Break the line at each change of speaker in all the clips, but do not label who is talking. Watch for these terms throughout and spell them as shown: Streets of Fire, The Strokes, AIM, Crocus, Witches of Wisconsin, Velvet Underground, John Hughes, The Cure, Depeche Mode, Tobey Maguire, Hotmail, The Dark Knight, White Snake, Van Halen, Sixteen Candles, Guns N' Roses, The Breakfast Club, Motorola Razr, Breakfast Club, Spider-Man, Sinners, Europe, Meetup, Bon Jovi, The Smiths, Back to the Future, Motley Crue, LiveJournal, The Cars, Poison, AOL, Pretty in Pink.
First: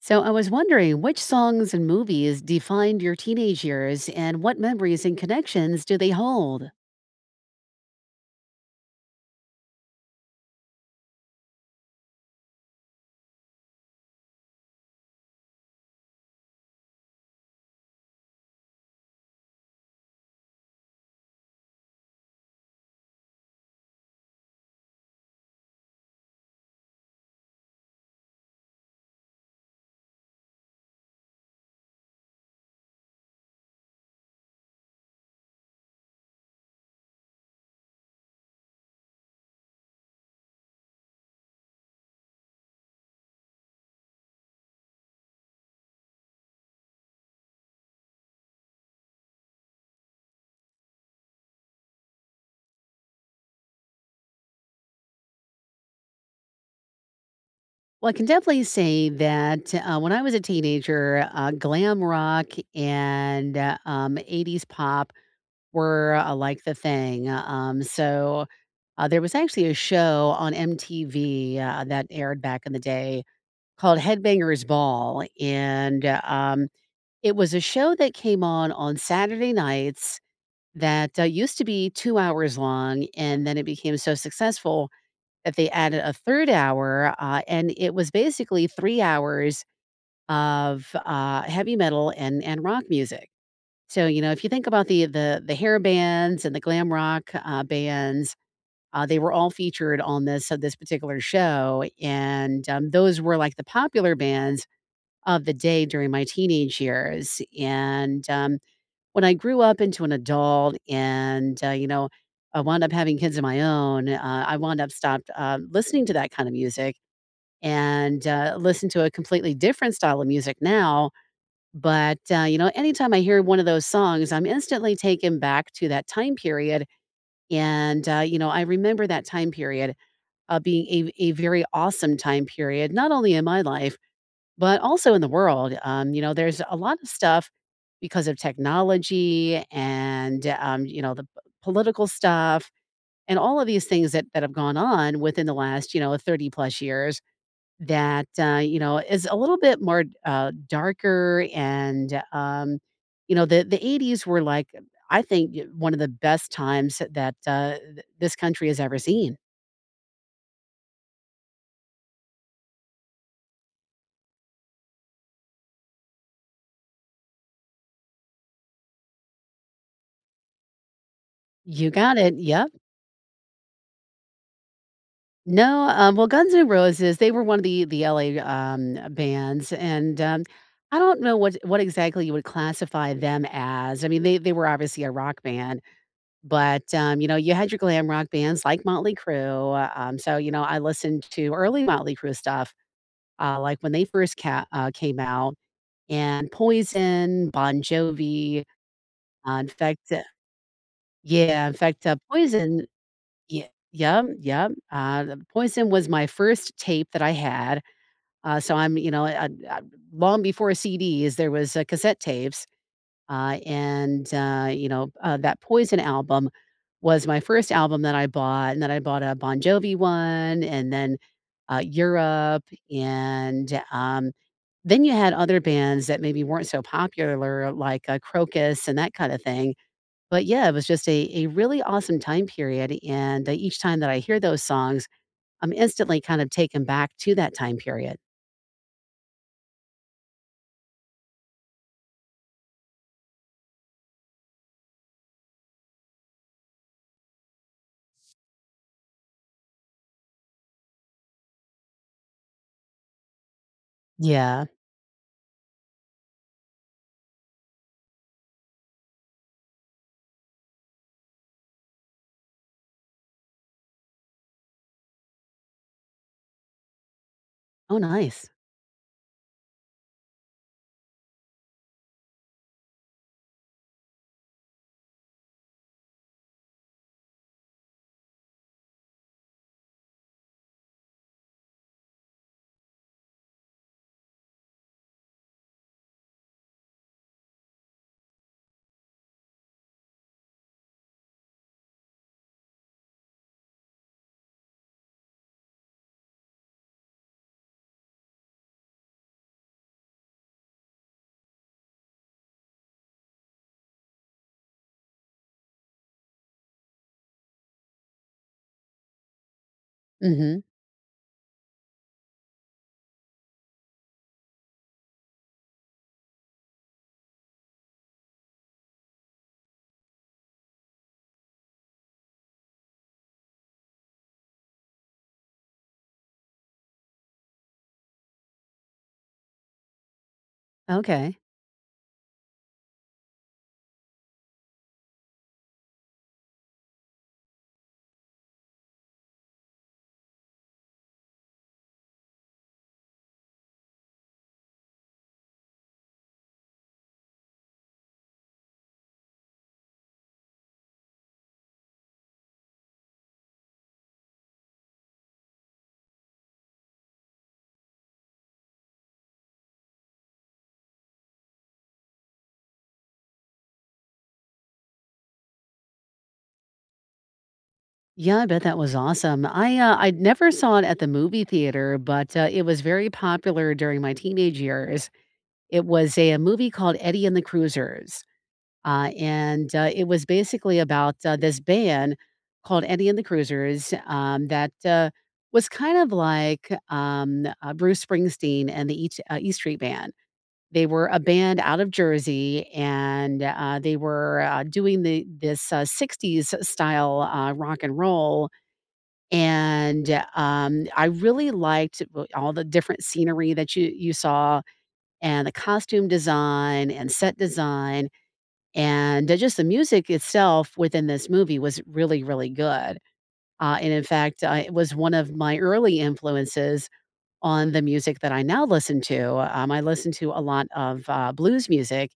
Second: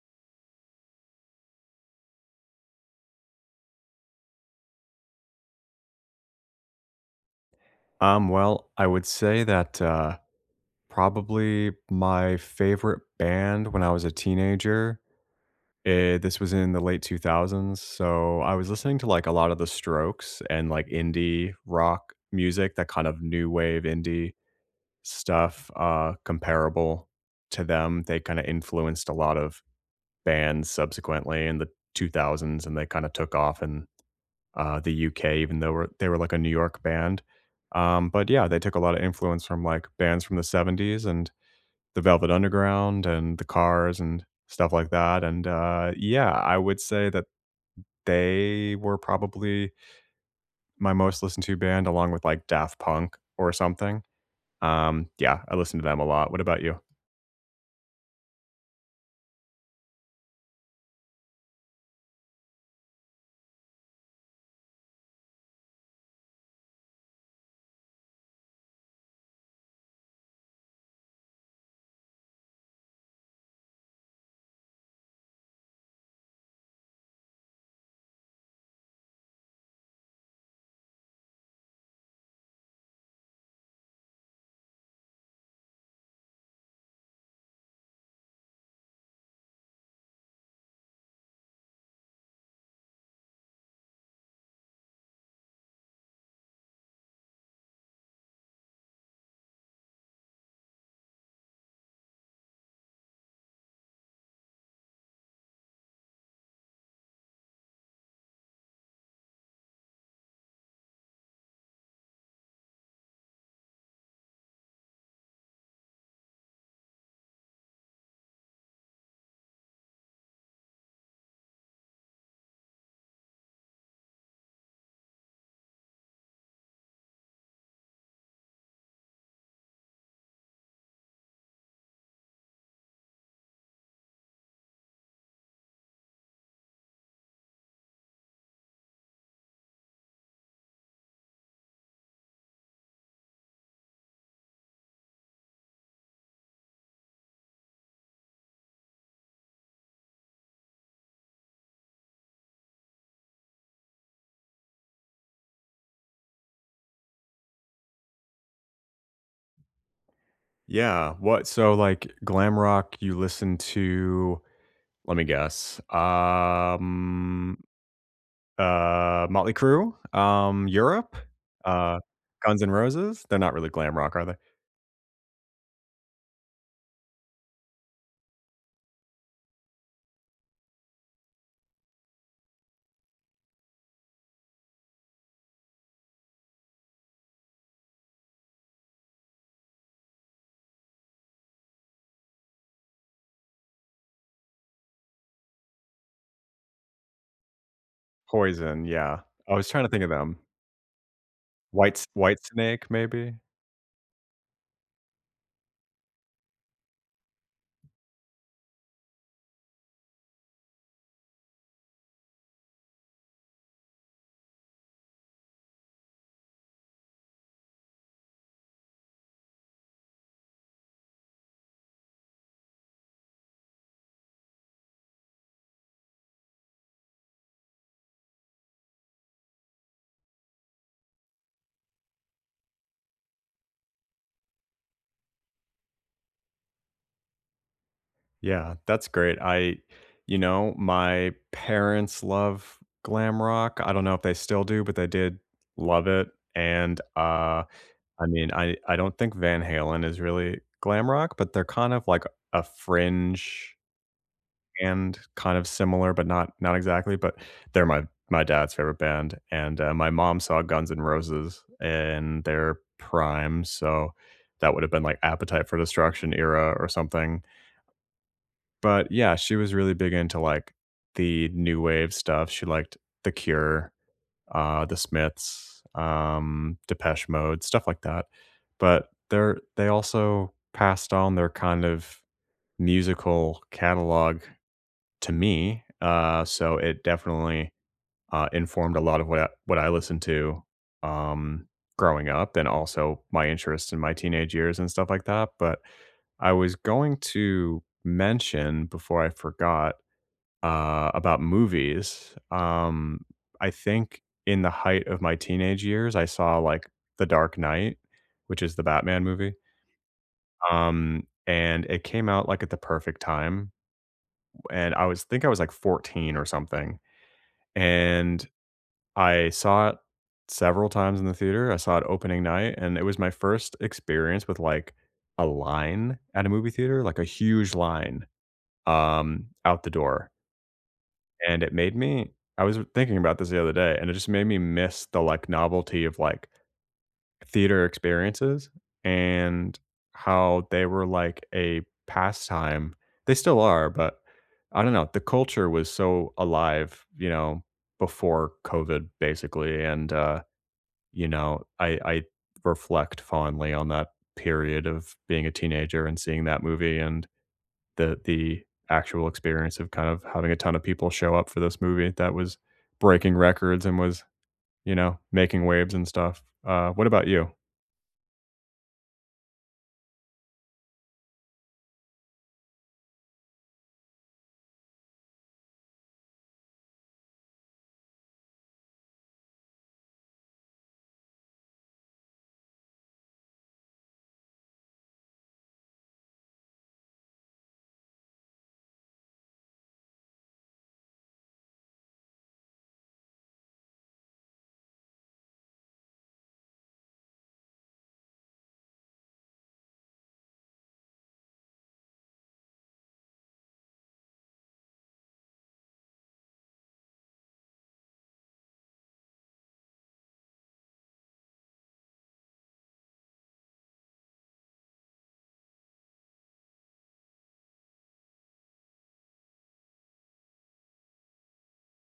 So I was wondering which songs and movies defined your teenage years and what memories and connections do they hold?
Well, I would say that, probably my favorite band when I was a teenager, this was in the late 2000s. So I was listening to, like, a lot of The Strokes and, like, indie rock music, that kind of new wave indie stuff, comparable to them. They kinda influenced a lot of bands subsequently in the 2000s, and they kinda took off in the UK, even though they were like a New York band. But yeah, they took a lot of influence from like bands from the 70s and the Velvet Underground and the Cars and stuff like that. And yeah, I would say that they were probably my most listened to band along with like Daft Punk or something. Yeah, I listened to them a lot. What about you?
Well, I can definitely say that when I was a teenager, glam rock and 80s pop were like the thing. There was actually a show on MTV that aired back in the day called Headbangers Ball. And It was a show that came on Saturday nights that used to be 2 hours long, and then it became so successful that they added a third hour, and it was basically 3 hours of heavy metal and rock music. So, you know, if you think about the hair bands and the glam rock, bands, they were all featured on this particular show, and, those were, like, the popular bands of the day during my teenage years, and, when I grew up into an adult and, you know, I wound up having kids of my own, I wound up stopped, listening to that kind of music and, listen to a completely different style of music now, but, you know, anytime I hear one of those songs, I'm instantly taken back to that time period, and, you know, I remember that time period, being a very awesome time period, not only in my life, but also in the world, you know, there's a lot of stuff because of technology and, you know, the p political stuff and all of these things that have gone on within the last, you know, 30 plus years that, you know, is a little bit more, darker and, you know, the '80s were like, I think, y one of the best times that, th this country has ever seen.
Yeah, what, so like glam rock you listen to, let me guess. Motley Crue, Europe,
You
uh,
got it,
Guns
yep.
N' Roses. They're not really glam rock, are they?
No, well, Guns N' Roses, they were one of the LA, bands, and, I don't know what exactly you would classify them as. I mean, they were obviously a rock band, but, you know, you had your glam rock bands like Motley Crue, so, you know, I listened to early Motley Crue stuff, like when they first ca came out, and Poison, Bon Jovi,
Poison, yeah. I
in
was trying to think
fact
of them.
yeah, in
White
fact,
White
Poison
Snake, maybe?
yeah, yeah, yeah. Poison was my first tape that I had. Uh, so I'm, you know, uh, uh, Long before CDs, there was cassette tapes, and you know that Poison album was my first album that I bought, and then I bought a Bon Jovi one, and then Europe, and then you had other bands that maybe weren't so popular, like Crocus and that kind of thing. But yeah, it was just a really awesome time period, and each time that I hear those songs. I'm instantly kind of taken back to that time period.
Yeah, that's great. I You know, my parents love glam rock. I don't know if they still do, but they did love it. And, I mean, I don't think Van Halen is really glam rock, but they're kind of like a fringe
Yeah.
band, kind of similar, but not exactly. But they're my dad's favorite band, and, my mom saw Guns N' Roses in their prime, so that would have been, like, Appetite for Destruction era or something.
Oh, nice.
But, yeah, she was really big into, like, the new wave stuff. She liked The Cure, The Smiths, Depeche Mode, stuff like that, but they also passed on their kind of musical catalog to me. So it definitely informed a lot of what what I listened to, um, growing up, and also my interests in my teenage years and stuff like that. But I was going to mention before I forgot, about movies. I think in the height of my teenage years, I saw like The Dark Knight, which is the Batman movie.
Mhm.
And it came out like at the perfect time. And I was like 14 or something. And I saw it several times in the theater. I saw it opening night, and it was my first experience with, like, a line at a movie theater, like a huge line, out the door.
Okay.
And it made me I was thinking about this the other day, and it just made me miss the, like, novelty of, like, theater experiences and how they were like a pastime. They still are, but I don't know. The culture was so alive, you know, before COVID, basically. And, you know, I reflect fondly on that period of being a teenager and seeing that movie and the actual experience of kind of having a ton of people show up for this movie that was breaking records and was, you know, making waves and stuff. What about you?
Yeah, I bet that was awesome. I never saw it at the movie theater, but, it was very popular during my teenage years. It was a movie called Eddie and the Cruisers. And It was basically about this band called Eddie and the Cruisers that was kind of like Bruce Springsteen and the East Street Band. They were a band out of Jersey, and they were doing the this '60s style rock and roll. And I really liked all the different scenery that you saw, and the costume design and set design and, just the music itself within this movie was really, really good. It was one of my early influences on the music that I now listen to. I listen to a lot of, blues music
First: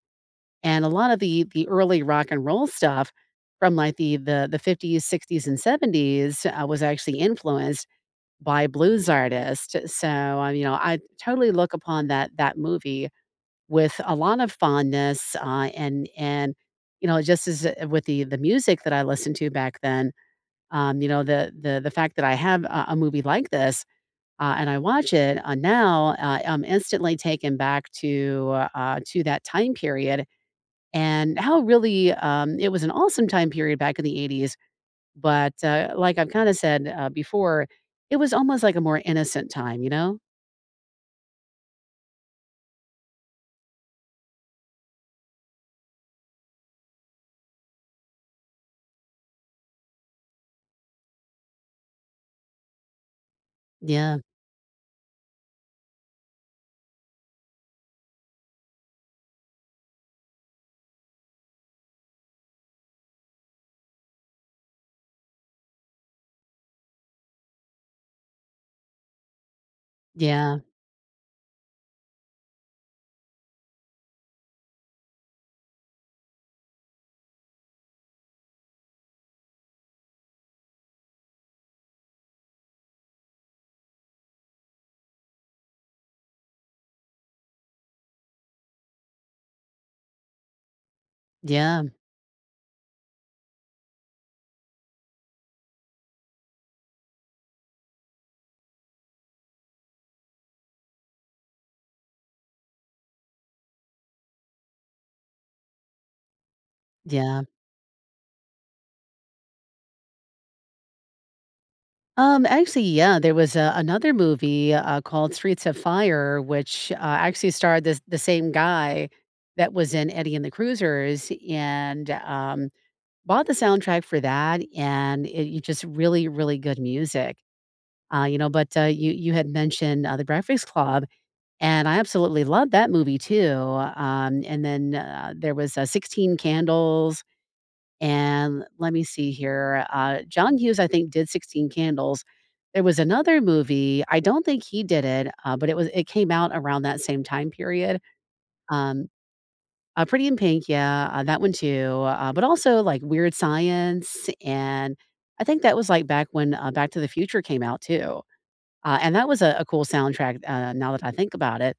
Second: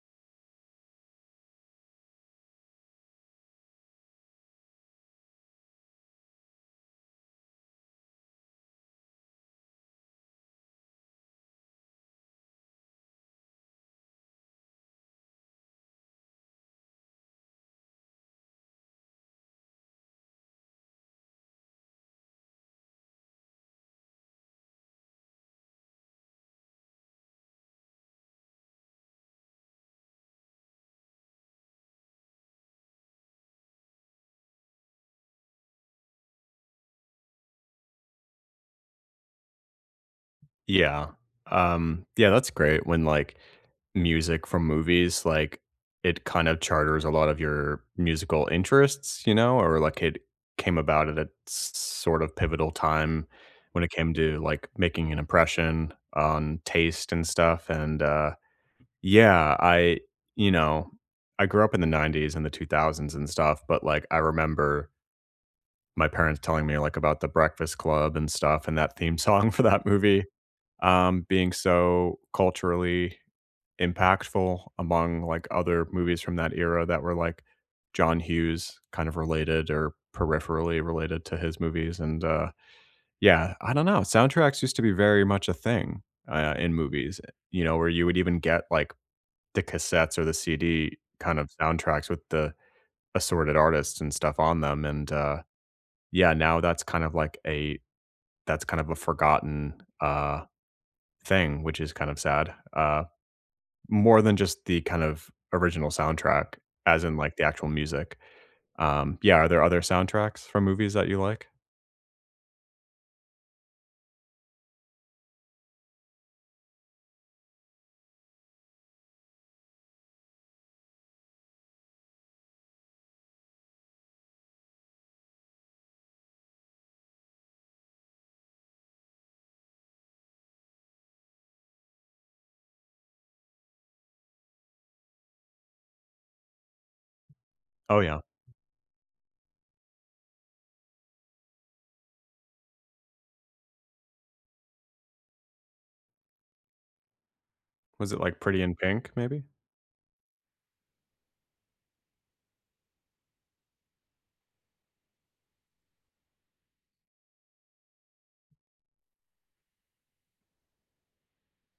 and a lot of the early rock and roll stuff from, like, the 50s, 60s, and 70s, was actually influenced by blues artists. So, you know, I totally look upon that movie with a lot of fondness, and you know, just as, with the music that I listened to back then, you know, the fact that I have a movie like this, and I watch it, now, I'm instantly taken back to that time period and how really, it was an awesome time period back in the '80s, but, like I've kinda said, before, it was almost like a more innocent time, you know?
Yeah. Yeah, that's great when, like, music from movies, like, it kind of charters a lot of your musical interests, you know, or like it came about at a sort of pivotal time when it came
Yeah.
to like making an impression on taste and stuff. And yeah, you know, I grew up in the 90s and the 2000s and stuff, but like I remember my parents telling me like about the Breakfast Club and stuff and that theme song for that movie,
Yeah.
being so culturally impactful among like other movies from that era that were like John Hughes kind of related or peripherally related to his movies. And yeah, I don't know. Soundtracks used to be very much a thing, in movies, you know, where you would even get like the cassettes or the CD kind of
Yeah.
soundtracks with the assorted artists and stuff on them. And yeah, now that's kind of like a that's kind of a forgotten, uh, thing, which is kind of sad. More than just the kind of original soundtrack, as in, like,
Yeah.
the actual music. Yeah, are there other soundtracks from movies that you like?
Actually, yeah, there was another movie called Streets of Fire, which actually starred the same guy that was in Eddie and the Cruisers, and bought the soundtrack for that, and it, you just really, really good music. You know, but You you had mentioned the Breakfast Club, and I absolutely loved that movie too. And then There was 16 Candles,
Oh, yeah.
and let me see here, John Hughes, I think, did 16 Candles. There was another movie, I don't think he did it, but it came out around that same time period.
Was it, like, Pretty in
Um,
Pink, maybe?
Pretty in Pink, yeah, that one too, but also, like, Weird Science, and I think that was, like, back when, Back to the Future came out too, and that was a cool soundtrack, now that I think about it.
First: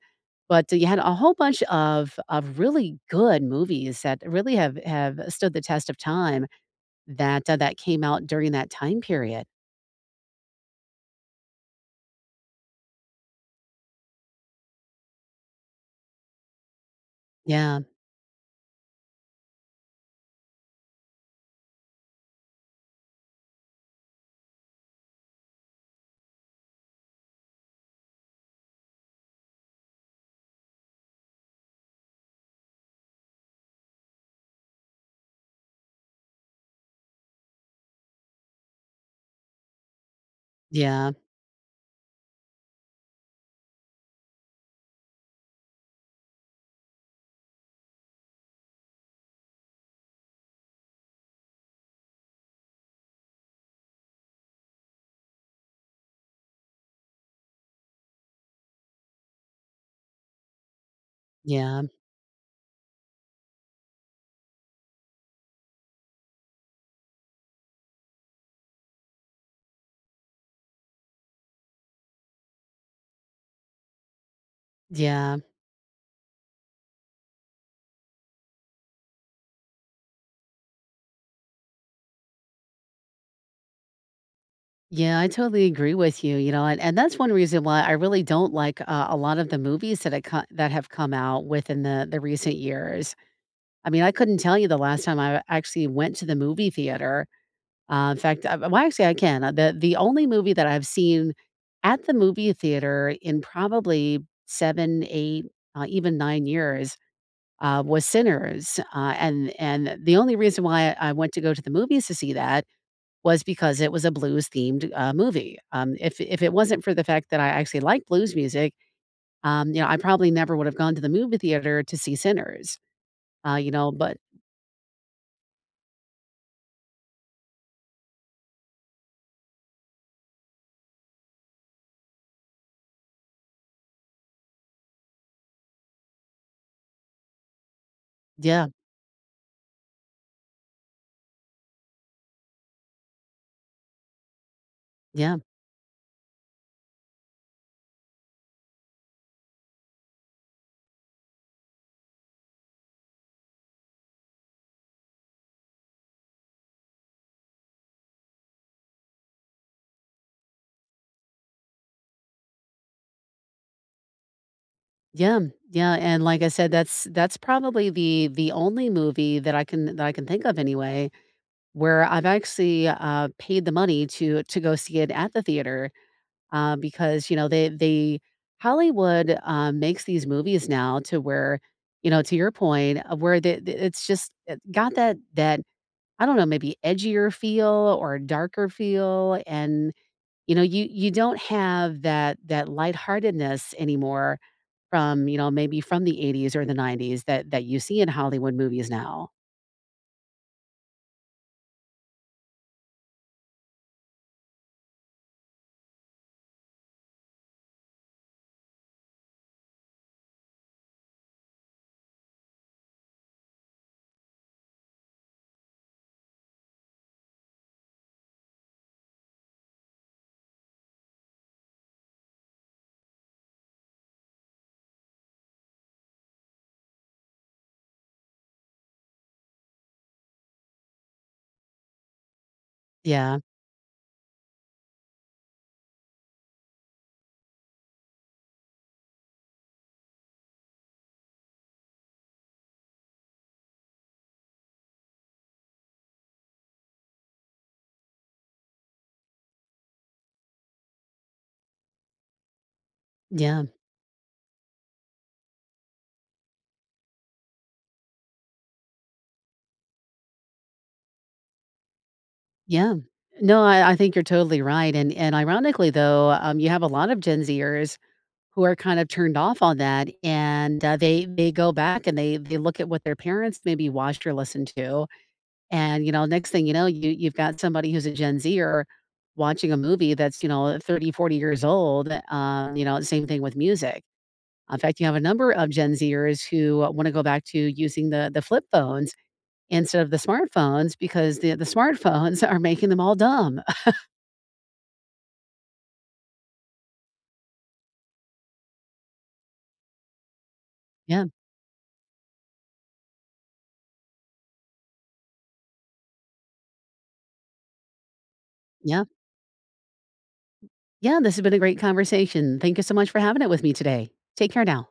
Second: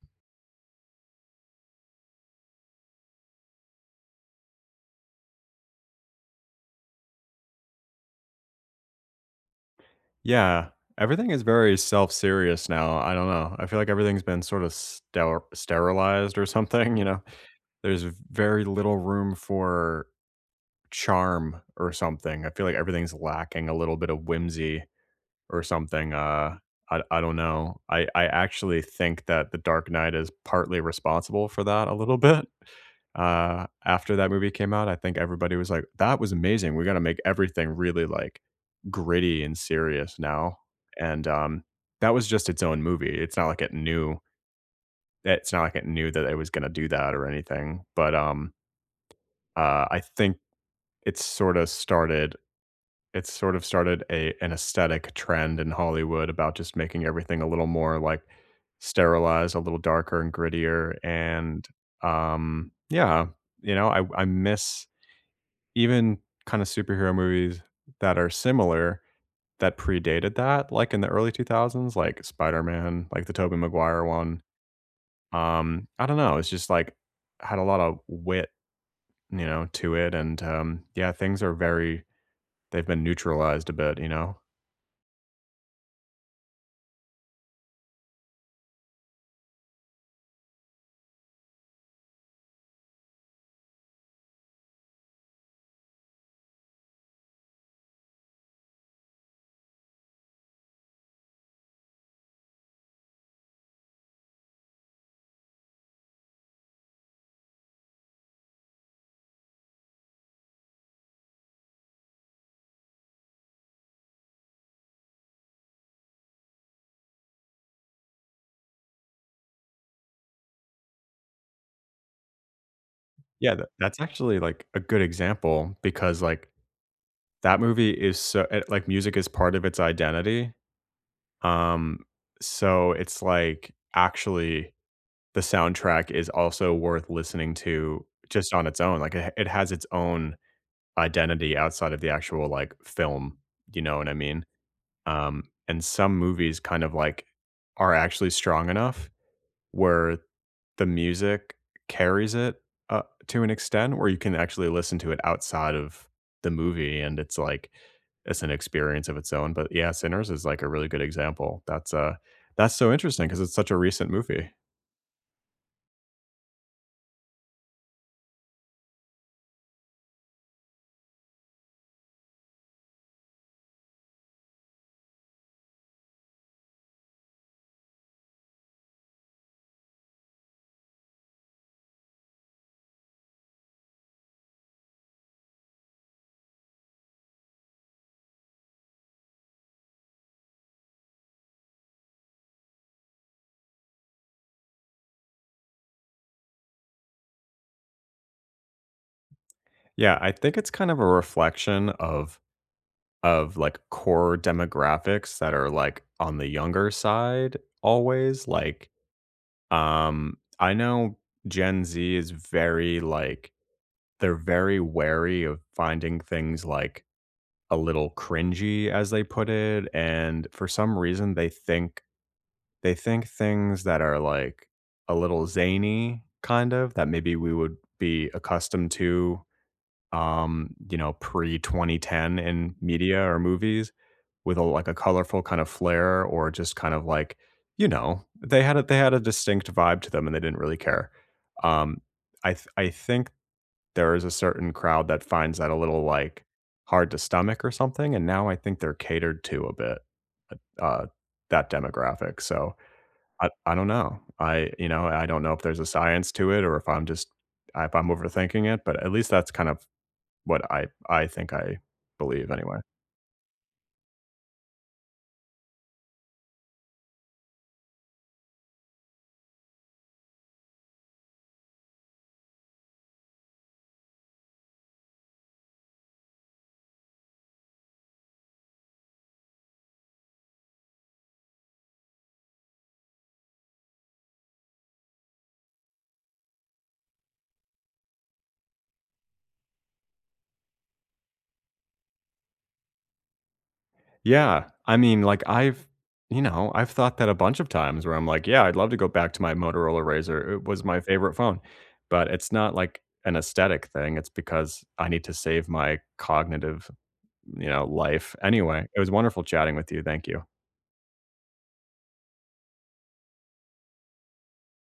But you had a whole bunch of really good movies that really have stood the test of time. That, that came out during that time period.
Yeah. Everything is very self-serious now, I don't know. I feel like everything's been sort of sterilized or something, you know?
Yeah,
There's very little room for charm or something. I feel like everything's lacking a little bit of whimsy, or something. I don't know. I actually think that The Dark Knight is partly responsible for that a little bit. After that movie came out, I think everybody was like, "That was amazing. We gotta make everything really, like, gritty and serious now."
yeah,
And, that was just its own movie. It's not like it knew that it was gonna do that or anything, but, I think it sorta started it's sort of started a an aesthetic trend in Hollywood about just making everything a little more, like, sterilized, a little darker and grittier, and,
yeah,
yeah, you know, I miss even kinda superhero movies that are similar that predated that, like, in the early 2000s, like Spider-Man, like the Tobey Maguire one.
yeah,
I don't know, it's just, like, had a lot of wit, you know, to it, and, yeah, things are very they've been neutralized a bit, you know?
yeah, I totally agree with you, you know, and that's one reason why I really don't like, a lot of the movies that I co that have come out within the recent years. I mean, I couldn't tell you the last time I actually went to the movie theater. In fact, I Well, actually, I can. The only movie that I've seen at the movie theater in probably 7, 8, even 9 years, was Sinners, and the only reason why I went to go to the movies to see that was because it was a blues-themed, movie. If it wasn't for the fact that I actually like blues music, you know, I probably never would have gone to the movie theater to see Sinners,
Yeah, that
you know,
that's
but
actually, like, a good example because, like, that movie is so like, music is part of its identity, um, so it's, like, actually the soundtrack is also worth listening to just on
Yeah,
its own, like, it has its own identity outside of the actual, like, film, you know what I mean?
yeah.
Um, and some movies kind of, like, are actually strong enough where the music carries it, uh, to an extent where you can actually listen to it outside of the movie, and it's like it's an experience of its own. But yeah, Sinners is, like, a really good example. That's so interesting because it's such a recent movie.
Yeah, yeah, and like I said, that's probably the only movie that I can think of anyway, where I've actually, paid the money to go see it at the theater, because, you know, they Hollywood, makes these movies now to where, you know, to your point, where the it's just it got I don't know, maybe edgier feel or darker feel, and, you know, you don't have that lightheartedness anymore from, you know, maybe from the '80s or the '90s that you see in Hollywood movies now.
Yeah, I think it's kind of a reflection of like, core demographics that are, like, on the younger side always, like, I know Gen Z is very, they're very wary of finding things like a little cringy as they put it, and for some reason they think things that are like a little zany kind of that maybe we would be accustomed to, um, you know, pre 2010 in media
Yeah.
or movies with a like a colorful kind of flair or just kind of like, you know, they had a distinct vibe to them and they didn't really care. Um i th- i think there is a certain crowd that finds that a little, like, hard to stomach or something, and now I think they're catered to a bit, uh, that demographic. So
Yeah.
I don't know. I You know, I don't know if there's a science to it or if I'm overthinking it, but at least that's kind of what I think I believe anyway.
Yeah. No, I think you're totally right, and ironically, though, you have a lot of Gen Zers who are kind of turned off on that, and, they go back and they look at what their parents maybe watched or listened to, and, you know, next thing you know, you've got somebody who's a Gen Zer watching a movie that's, you know, 30, 40 years old, you know, same thing with music. In fact, you have a number of Gen Zers who want to go back to using the flip phones instead of the smartphones because the smartphones are making them all dumb.
Yeah. I mean, like, I've you know, I've thought that a bunch of times where I'm like, "Yeah, I'd love to go back to my Motorola Razr. It was my
Yeah,
favorite phone." But it's not like an aesthetic thing, it's because I need to save my cognitive, you know, life. Anyway, it
yeah,
was wonderful chatting with you. Thank you.
yeah. This has been a great conversation. Thank you so much for having it with me today. Take care now.